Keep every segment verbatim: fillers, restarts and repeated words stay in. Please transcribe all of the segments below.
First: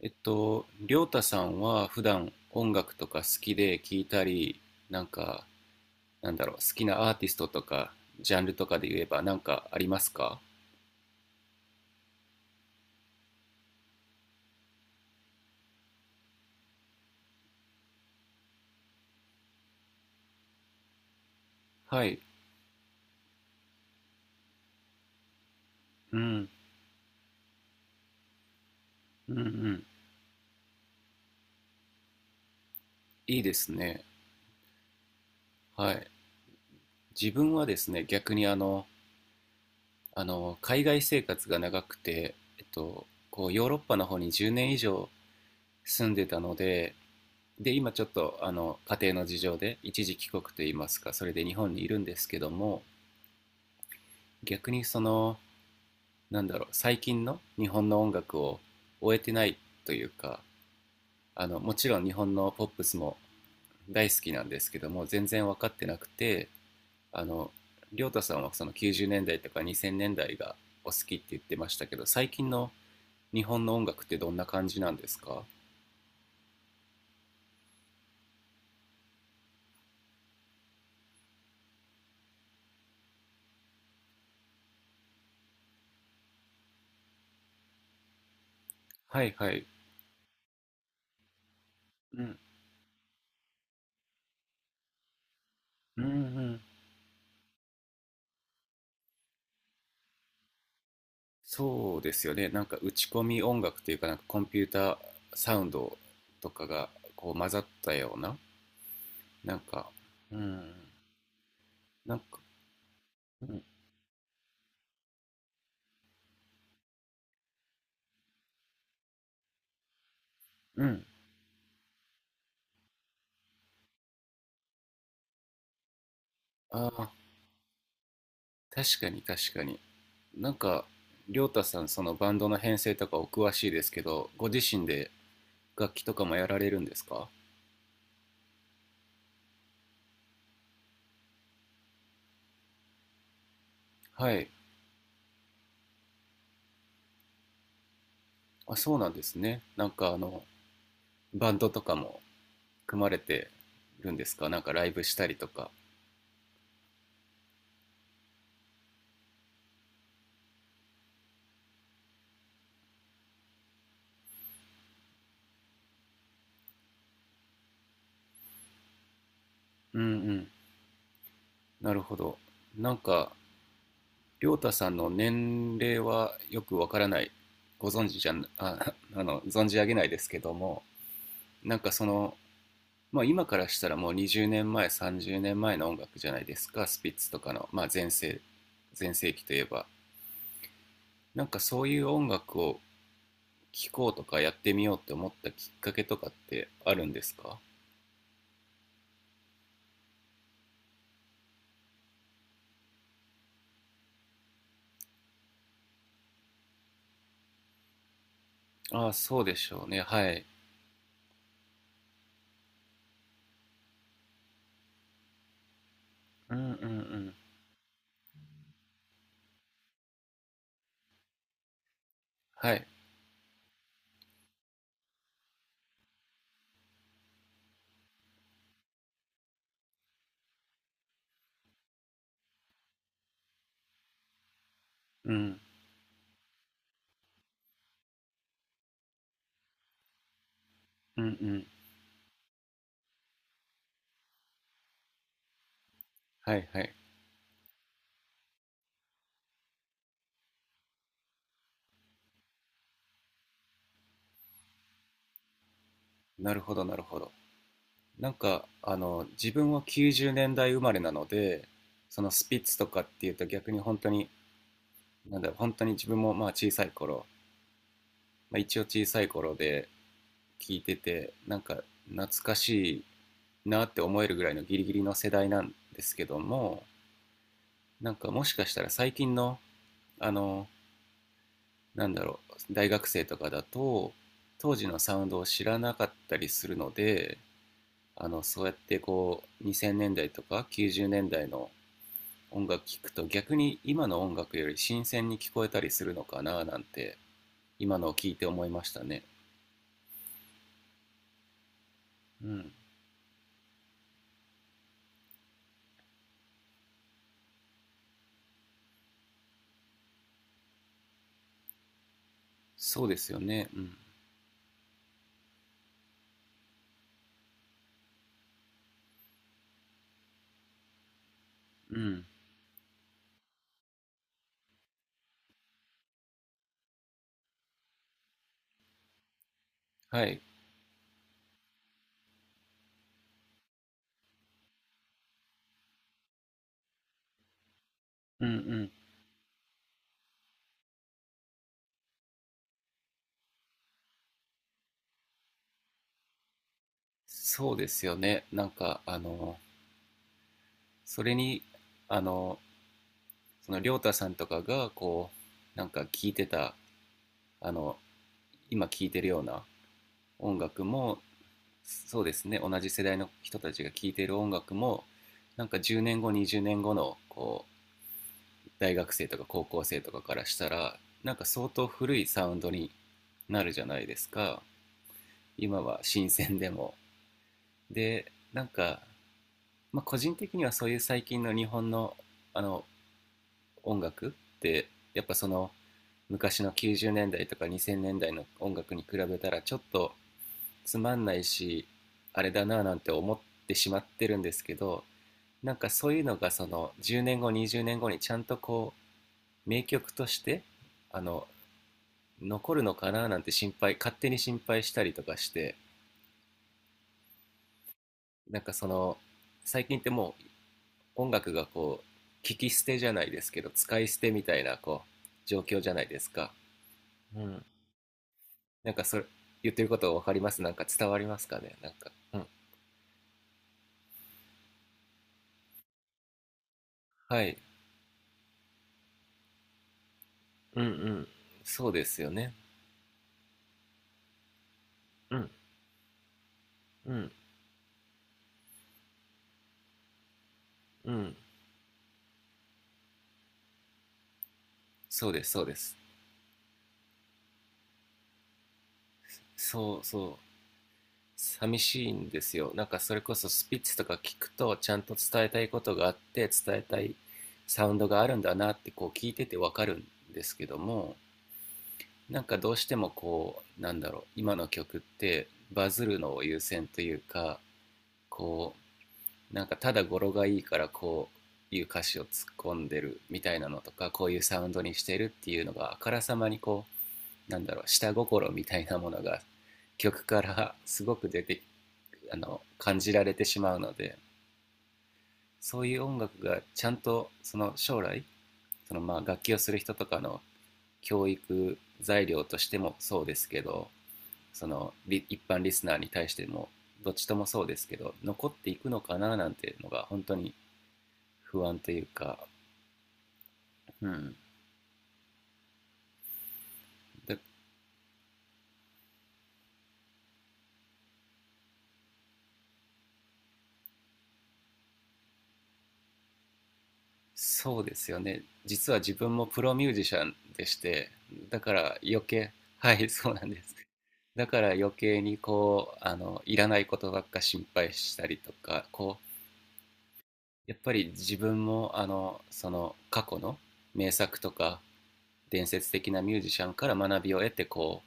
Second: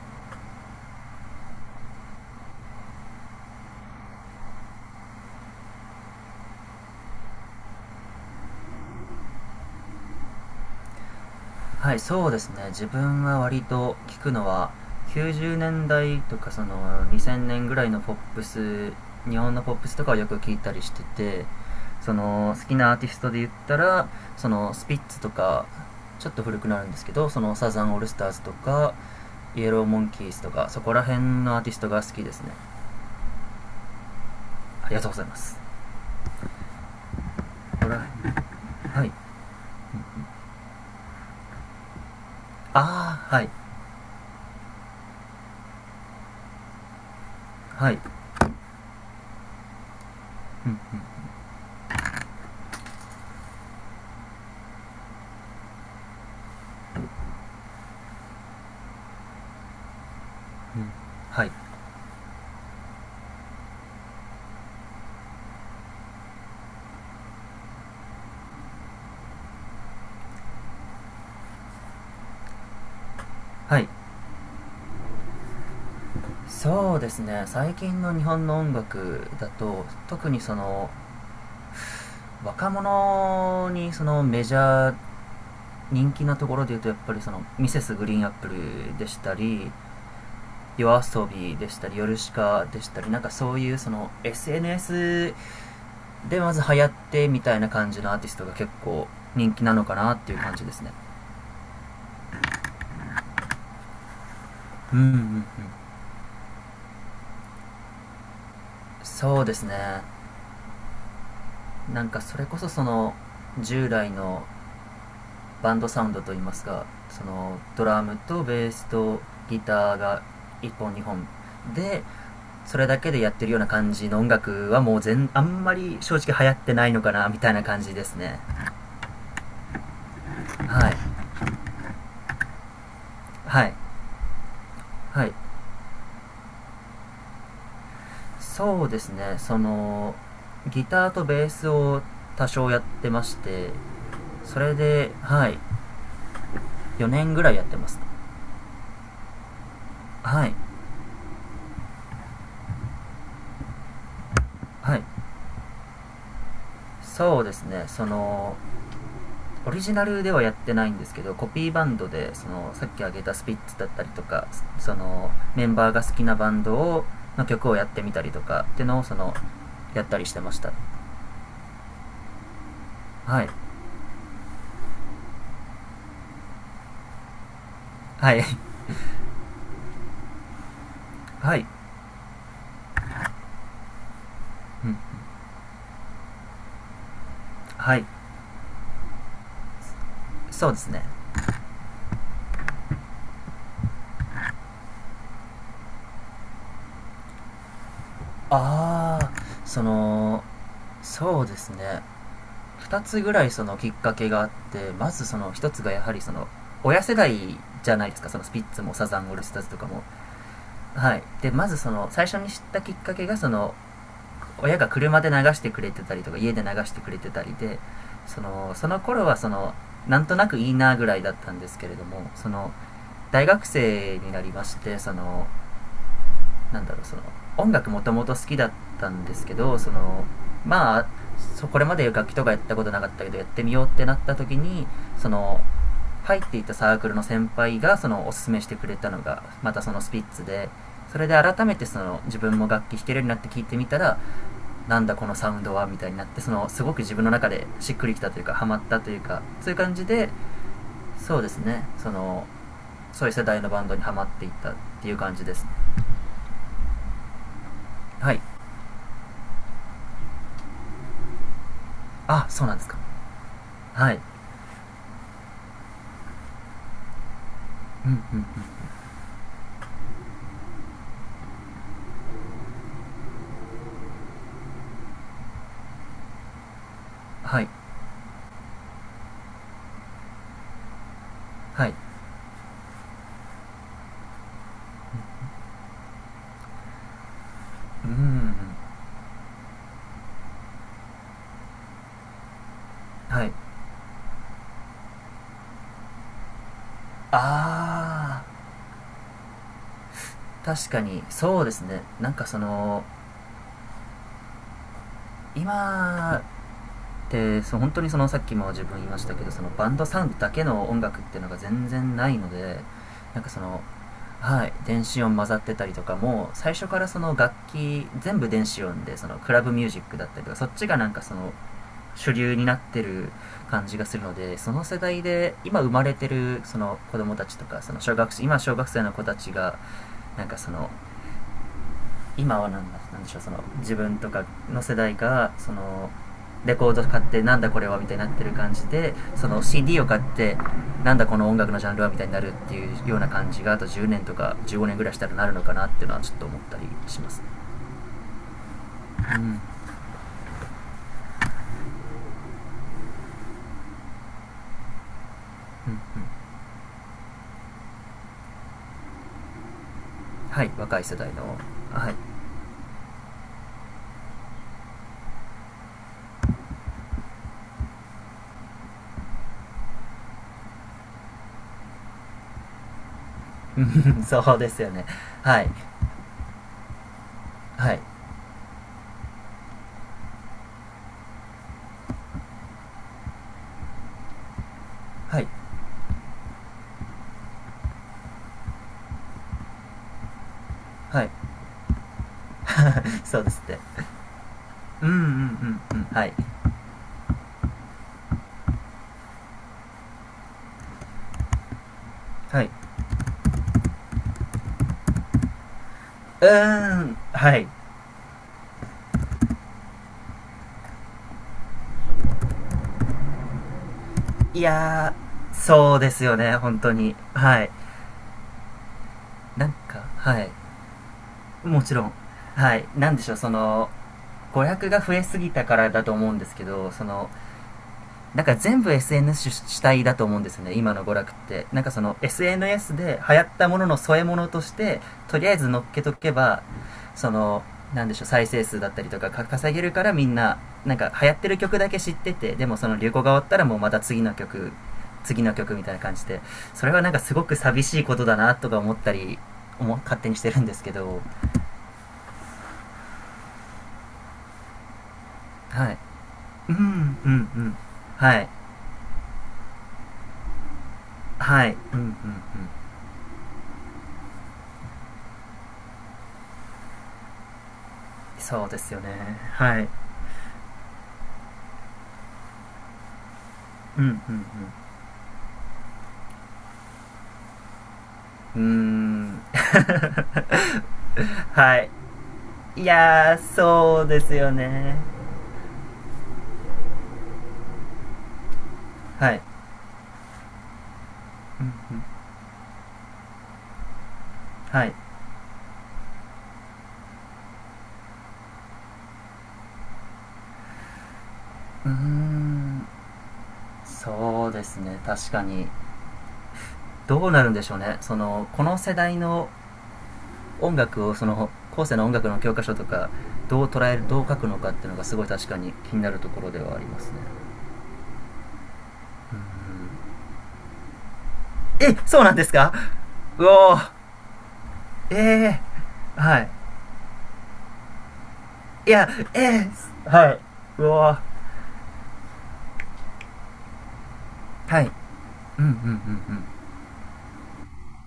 えっと、りょうたさんは普段音楽とか好きで聴いたり、なんか、なんだろう、好きなアーティストとか、ジャンルとかで言えばなんかありますか？はい、そうですね。自分は割と聞くのは、きゅうじゅうねんだいとかそのにせんねんぐらいのポップス、日本のポップスとかをよく聞いたりしてて、はそい。の好きなアーティストで言ったら、そのスピッツとか、うちょっとん。古くなるんですけど、そのサザンオールスターズとか、うんうイエロん。ーモンキーズとか、そこら辺のアーティストが好きですね。いいですね。ありがとうございます。はい。自分はでここすらね、逆にあの、辺、はい。あの、海外生活が長くて、えっと、ああ、はこい。う、ヨーロッパの方にじゅうねんいじょう以上住んでたので、で、今はい。ちょっと、あの、家庭の事情で一時帰国とういん、いうん、ますか、それで日本にいるんですけども、逆にその、なんだろう、最近の日本の音楽を終えてないというか、うん。はあい。のもちろん日本のポップスも大好きなんですけども全然分かってなくて、あの、りょう太さんはそのきゅうじゅうねんだいとかにせんねんだいがお好きって言ってましたけど、最近の日本のは音い。楽ってどんな感じなんですか？そうですね、最近の日本の音楽だと、特にその若者にそのメジャー人気なところで言うと、やっぱりそのミセスグリーンアップルでしはいたはい、り、夜遊びでしたり、ヨルうシん、カでしたり、なんかそういうその エスエヌエス うんうでまん。ず流行ってみたいな感じのアーティストが結構人気なのかなっていう感じですね。そうですよね、なんか打ち込み音楽というか、なんかコンピュータうーん、うん、うん。サウンドとかがこう混ざったような。そうでなんすか、ね、うん、なんなんかそか、れこそそのうん、従来のバンドサウンドといいますか、そのドラムとベースとギターが1う本ん。にほんで、それだけでやってるような感じの音楽はもう全あんまり正直流行ってなあいのあ、かなみたいな感じですね。確かに確かに。なんか、はい、りょうたさん、そのバンドの編成とかお詳はしいい、ですけど、ご自身ではい。楽器とかもやられるんですか？そうですね、そのギターとベースを多少やってまして、はい。それではい、よねんぐらいやってます。あ、そうなんですね。なんかあの、はい、バンドとかも組まれてるんですか、なんかライはブい。したりとか。そうですね、そのオリジナルではやってないんですけど、コピーバンドでそのさっき挙げたスピッツだったりとか、そのメンバーが好きなバンドをの曲をやってみたりとかってのを、そのうんやっうたりしてん。ました。なるほど。なんか、はい、りょうたさんの年齢はよくわからない。ご存知じゃはい。 ん、あ、あの、存じ上げないですけども、はい、なんかその、まあ、今からしたらもう20年う前、ん、さんじゅうねんまえの音楽じゃないですか、スピッツとかの、まあ、はい。前世、前世紀といえば。そうですね。なんかそういう音楽を聴こうとかやってみようって思ったきっかけとかってあるんですか？ああ、そのそうですね、ふたつぐらいそのきっかけがあって、まずそのひとつがやはりその親世代じゃないですか。そのスピッツもあサあ、ザンオーそルうスでターズしとょかうね。も。はい。はい、でまずその最初に知ったきっかけが、その親が車で流してくれてたりとか家うんうで流んうしてくれてん。たりで、そのその頃はそのなんとなくいいなぐらいだったんですけれども、そのはい。大学生になりまして、そのなんだろう、その音楽もともと好きだったんですけど、そのまあ、そこれまで楽器とかやったことなかったけど、やってみようってなった時に、そうん。の入っていたサークルの先輩がそのおすすめしてくれたのが、またそのスピッツで、そうんれうで改ん。めてその自分も楽器弾けるようになって聴いてみたら、なんだこのサウンドはみたいになって、そはいのはすごい。く自分の中でしっくりきたというかハマったというか、そういう感じで、そうですね、そのそういう世代のバンドにハマっていったっていう感じです。なるほどなるほど。なはんい。か、あの、自分はきゅうじゅうねんだい生まれなので、そのあ、スピッそうなツんでとすか。かっていうと逆に本当はい、に、なんだろう、本当に自分もまあ小さい頃、うん、うん、うん、まあ、一応小さい頃で聞いててなんか懐かしいなって思えるぐらいのギリギリの世代なんですけども、はい、なんかもしかしたら最近の、あの、はい、なんだろう、大学生とかだと当時のサウンドを知らなかったりするので、うん、うあの、ん、そうやってこうにせんねんだいとかきゅうじゅうねんだいの音楽聴くとはい、逆に今の音楽より新鮮に聞こえたりするのかな、なんてあ今のを聞いてー。思いましたね。確かにそうですね、なんかうそん、の今ってそう本当に、そのさっきも自分言いましたけど、そのバンドサウンドだけの音楽っていうのが全然ないので、そうですよなんかそね。うの、ん、はい、電子音混ざってたりとかも、最初からその楽器全部電子音でそのクラブミュージックだったりとか、そっちがなんかそのうん、主流になってる感じがするので、その世代で今生まれてるその子供たちとか、その小学生今小学生の子たちがはい。なんかその今は何なんなんでしょう、その自分とかの世代がそのレコード買ってなんだこれはみたいになってうんるう感じん。で、その シーディー を買ってなんだこの音楽のジャンルはみたいになるっていうような感じが、あとじゅうねんとかじゅうごねんぐらいしたらなるのかなっていうのは、ちょっと思ったりします。そうですよね。なんか、あうん、うん、うの、ん。それに、あの、その、りょうたさんとかが、こう、なんか聞いてた、あの、今聞いてるような音はい、楽若い世も、代の、はい。 そうですね、同じ世代の人たちが聞いてる音楽も、なんかじゅうねんご、にじゅうねんごの、こう、大学生とか高校生とかからしたら、なんか相当古いサウンドになるじゃないで すそうか。ですよね。はい、今は新鮮でも。はい、で、なんか、まあ、個人的にはそういう最近の日本の、あの、音楽ってやっぱはそい、の昔のきゅうじゅうねんだいとかにせんねんだいの音楽に比べたらちょっとつまんはい、ないし、あれだなぁなんて思っそうですってて、しまってるんですけど、うん、うん、うなんん、かうん、そういうはい、のがそのじゅうねんごにじゅうねんごにじゅうねんごにちゃんとこう名曲としてあのはい。残るのかなぁなんて、心配、勝手に心配したりとかして。うーん、はい。なんかその最近っても音楽がこう聞き捨てじゃないですけど使い捨てみたいいなこやうー、状況じゃそうないでですすよか。ね、本当に。うはん。い。なんかそれ、な言んってるこか、と分かりはい。ます、なんか伝わりますかね、もなんちろか、ん。うん、はい。なんでしょう、その、娯楽が増えすぎたからだと思うんですけど、その、はい。だから全部 エスエヌエス 主体だと思うんですよね、うんう今の娯ん。楽って。なんそかうそでの すよね。 エスエヌエス で流行ったものの添え物として、うとりん。あえず乗っけとけば、うそんの、なんでしょう、再生数だったりとかか稼げるから、みんな、なんうか流行ん。ってる曲だけ知ってて、でもその流行が終わったらもうまた次の曲、そう次ですのそうで曲みたいす。な感じで、それはなんかすごく寂しいことだなとか思ったり、思そう勝手にそう、してるんですけど。寂しいんですよ、なんかそれこそスピッツとか聞くとちゃんと伝えたいこはとい。があって、う伝えたいん、うん、うん。サウンドがあはるんい。だなってこう聞いてて分かるんですけども、はい。うん、うん、うん。なんかどうしてもこう、なんだろう、今の曲ってバズるのを優先というか、そうこですよね。う、なんかはい。ただ語呂がいいからこういう歌詞を突っ込んでるみたいなのとうん、うか、ん、こういうサウンドにしてるっていうのがあからさまにこう、なんだろう、下心うん、うーみたいなものがん。 曲からすごく出 て、はい、あの、い感じられやー、てしまうのそうで、ですよね。そういう音楽がちゃんとその将来、そのまあはい、楽器をする人とかの教う育ん、うん、材料としてもそうですけど、そはのい、一般リスナーに対してもどっちともそうですけど残っていくのかな、なんていうのが本当に不安うとーいうか、ん、うん、そうですね、確かに。どうで、なるんでしょうね、そのこの世代の音楽をその後世の音楽の教科書とかどう捉える、どう書くのかっていうのがすごい確かに気になるところではありますね。そうですよね。実は自分うん、うもプロミん。ュージシャンでして、だからえ、余そうなんで計 すか。 はい、そうなうおんです。ー、だから余計にえこうあー、はのい、いらないことばっか心配したりとかいや、こう、ええ、はい。やっうぱりわ、自分もあのその過去の名作とかはい。うん、伝うん、うん、説的なうミューん。ジシャンから学びを得てこ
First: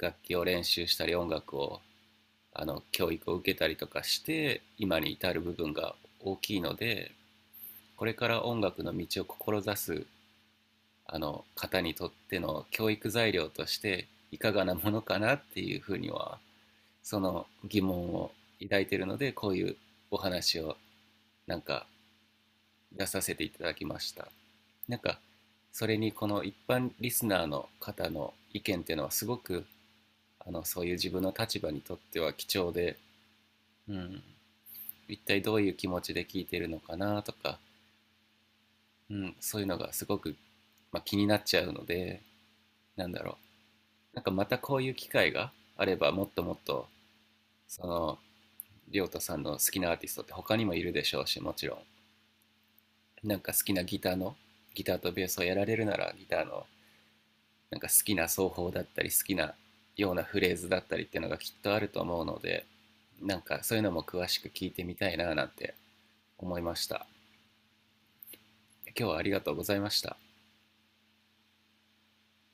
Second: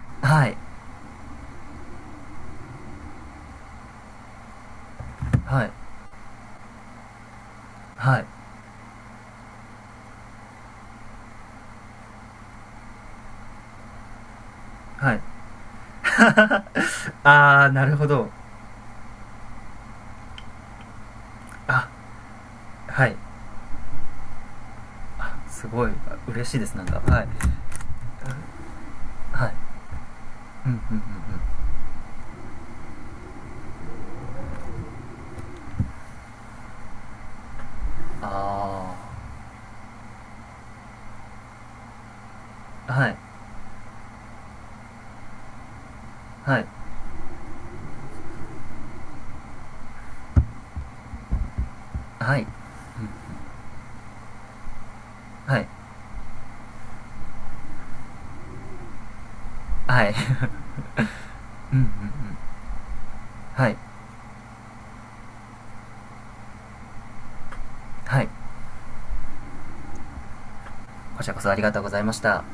う楽器をはい。練習したり音楽をあの教育を受けたりとかして今に至る部は分い。が大きいので、これはかい。ら音楽の道を志すあの方にとっての教育材料としていかがなものはかい なっていうふうには、そ のあー、疑なるほ問をど。抱いているので、こういうお話をなんかあ、出はい。させていただきました。なんかすそごい、れにこの嬉し一いです、なん般か。リはスい。ナーの方の意見っていうのはすごはい。く、あの、うん、うん、そういううん、うん。自分の立場にとっては貴重で、うん、一体どういう気持ちで聞いてるのかなとか、あうん、そういうのがすごく、まあ、気になっちゃうので、ー。なはんい。だろう、なんかまたこういう機会があればもっともっはい。とその亮太さんの好きなアーティストって他にもいるでしょうし、もちろはい。んなんか好きなギターの、ギターとベースをやはらい。れるならギターのなんか好きな奏法だったり好きなはようい なフレーズだったりっていうのがきっ とうん、あうん、うるん。と思うので、なんかはそい。ういうのも詳しく聞いてみたいな、なんて思いました。はい。今日はありがとうございました。こちらこそ、ありがとうございました。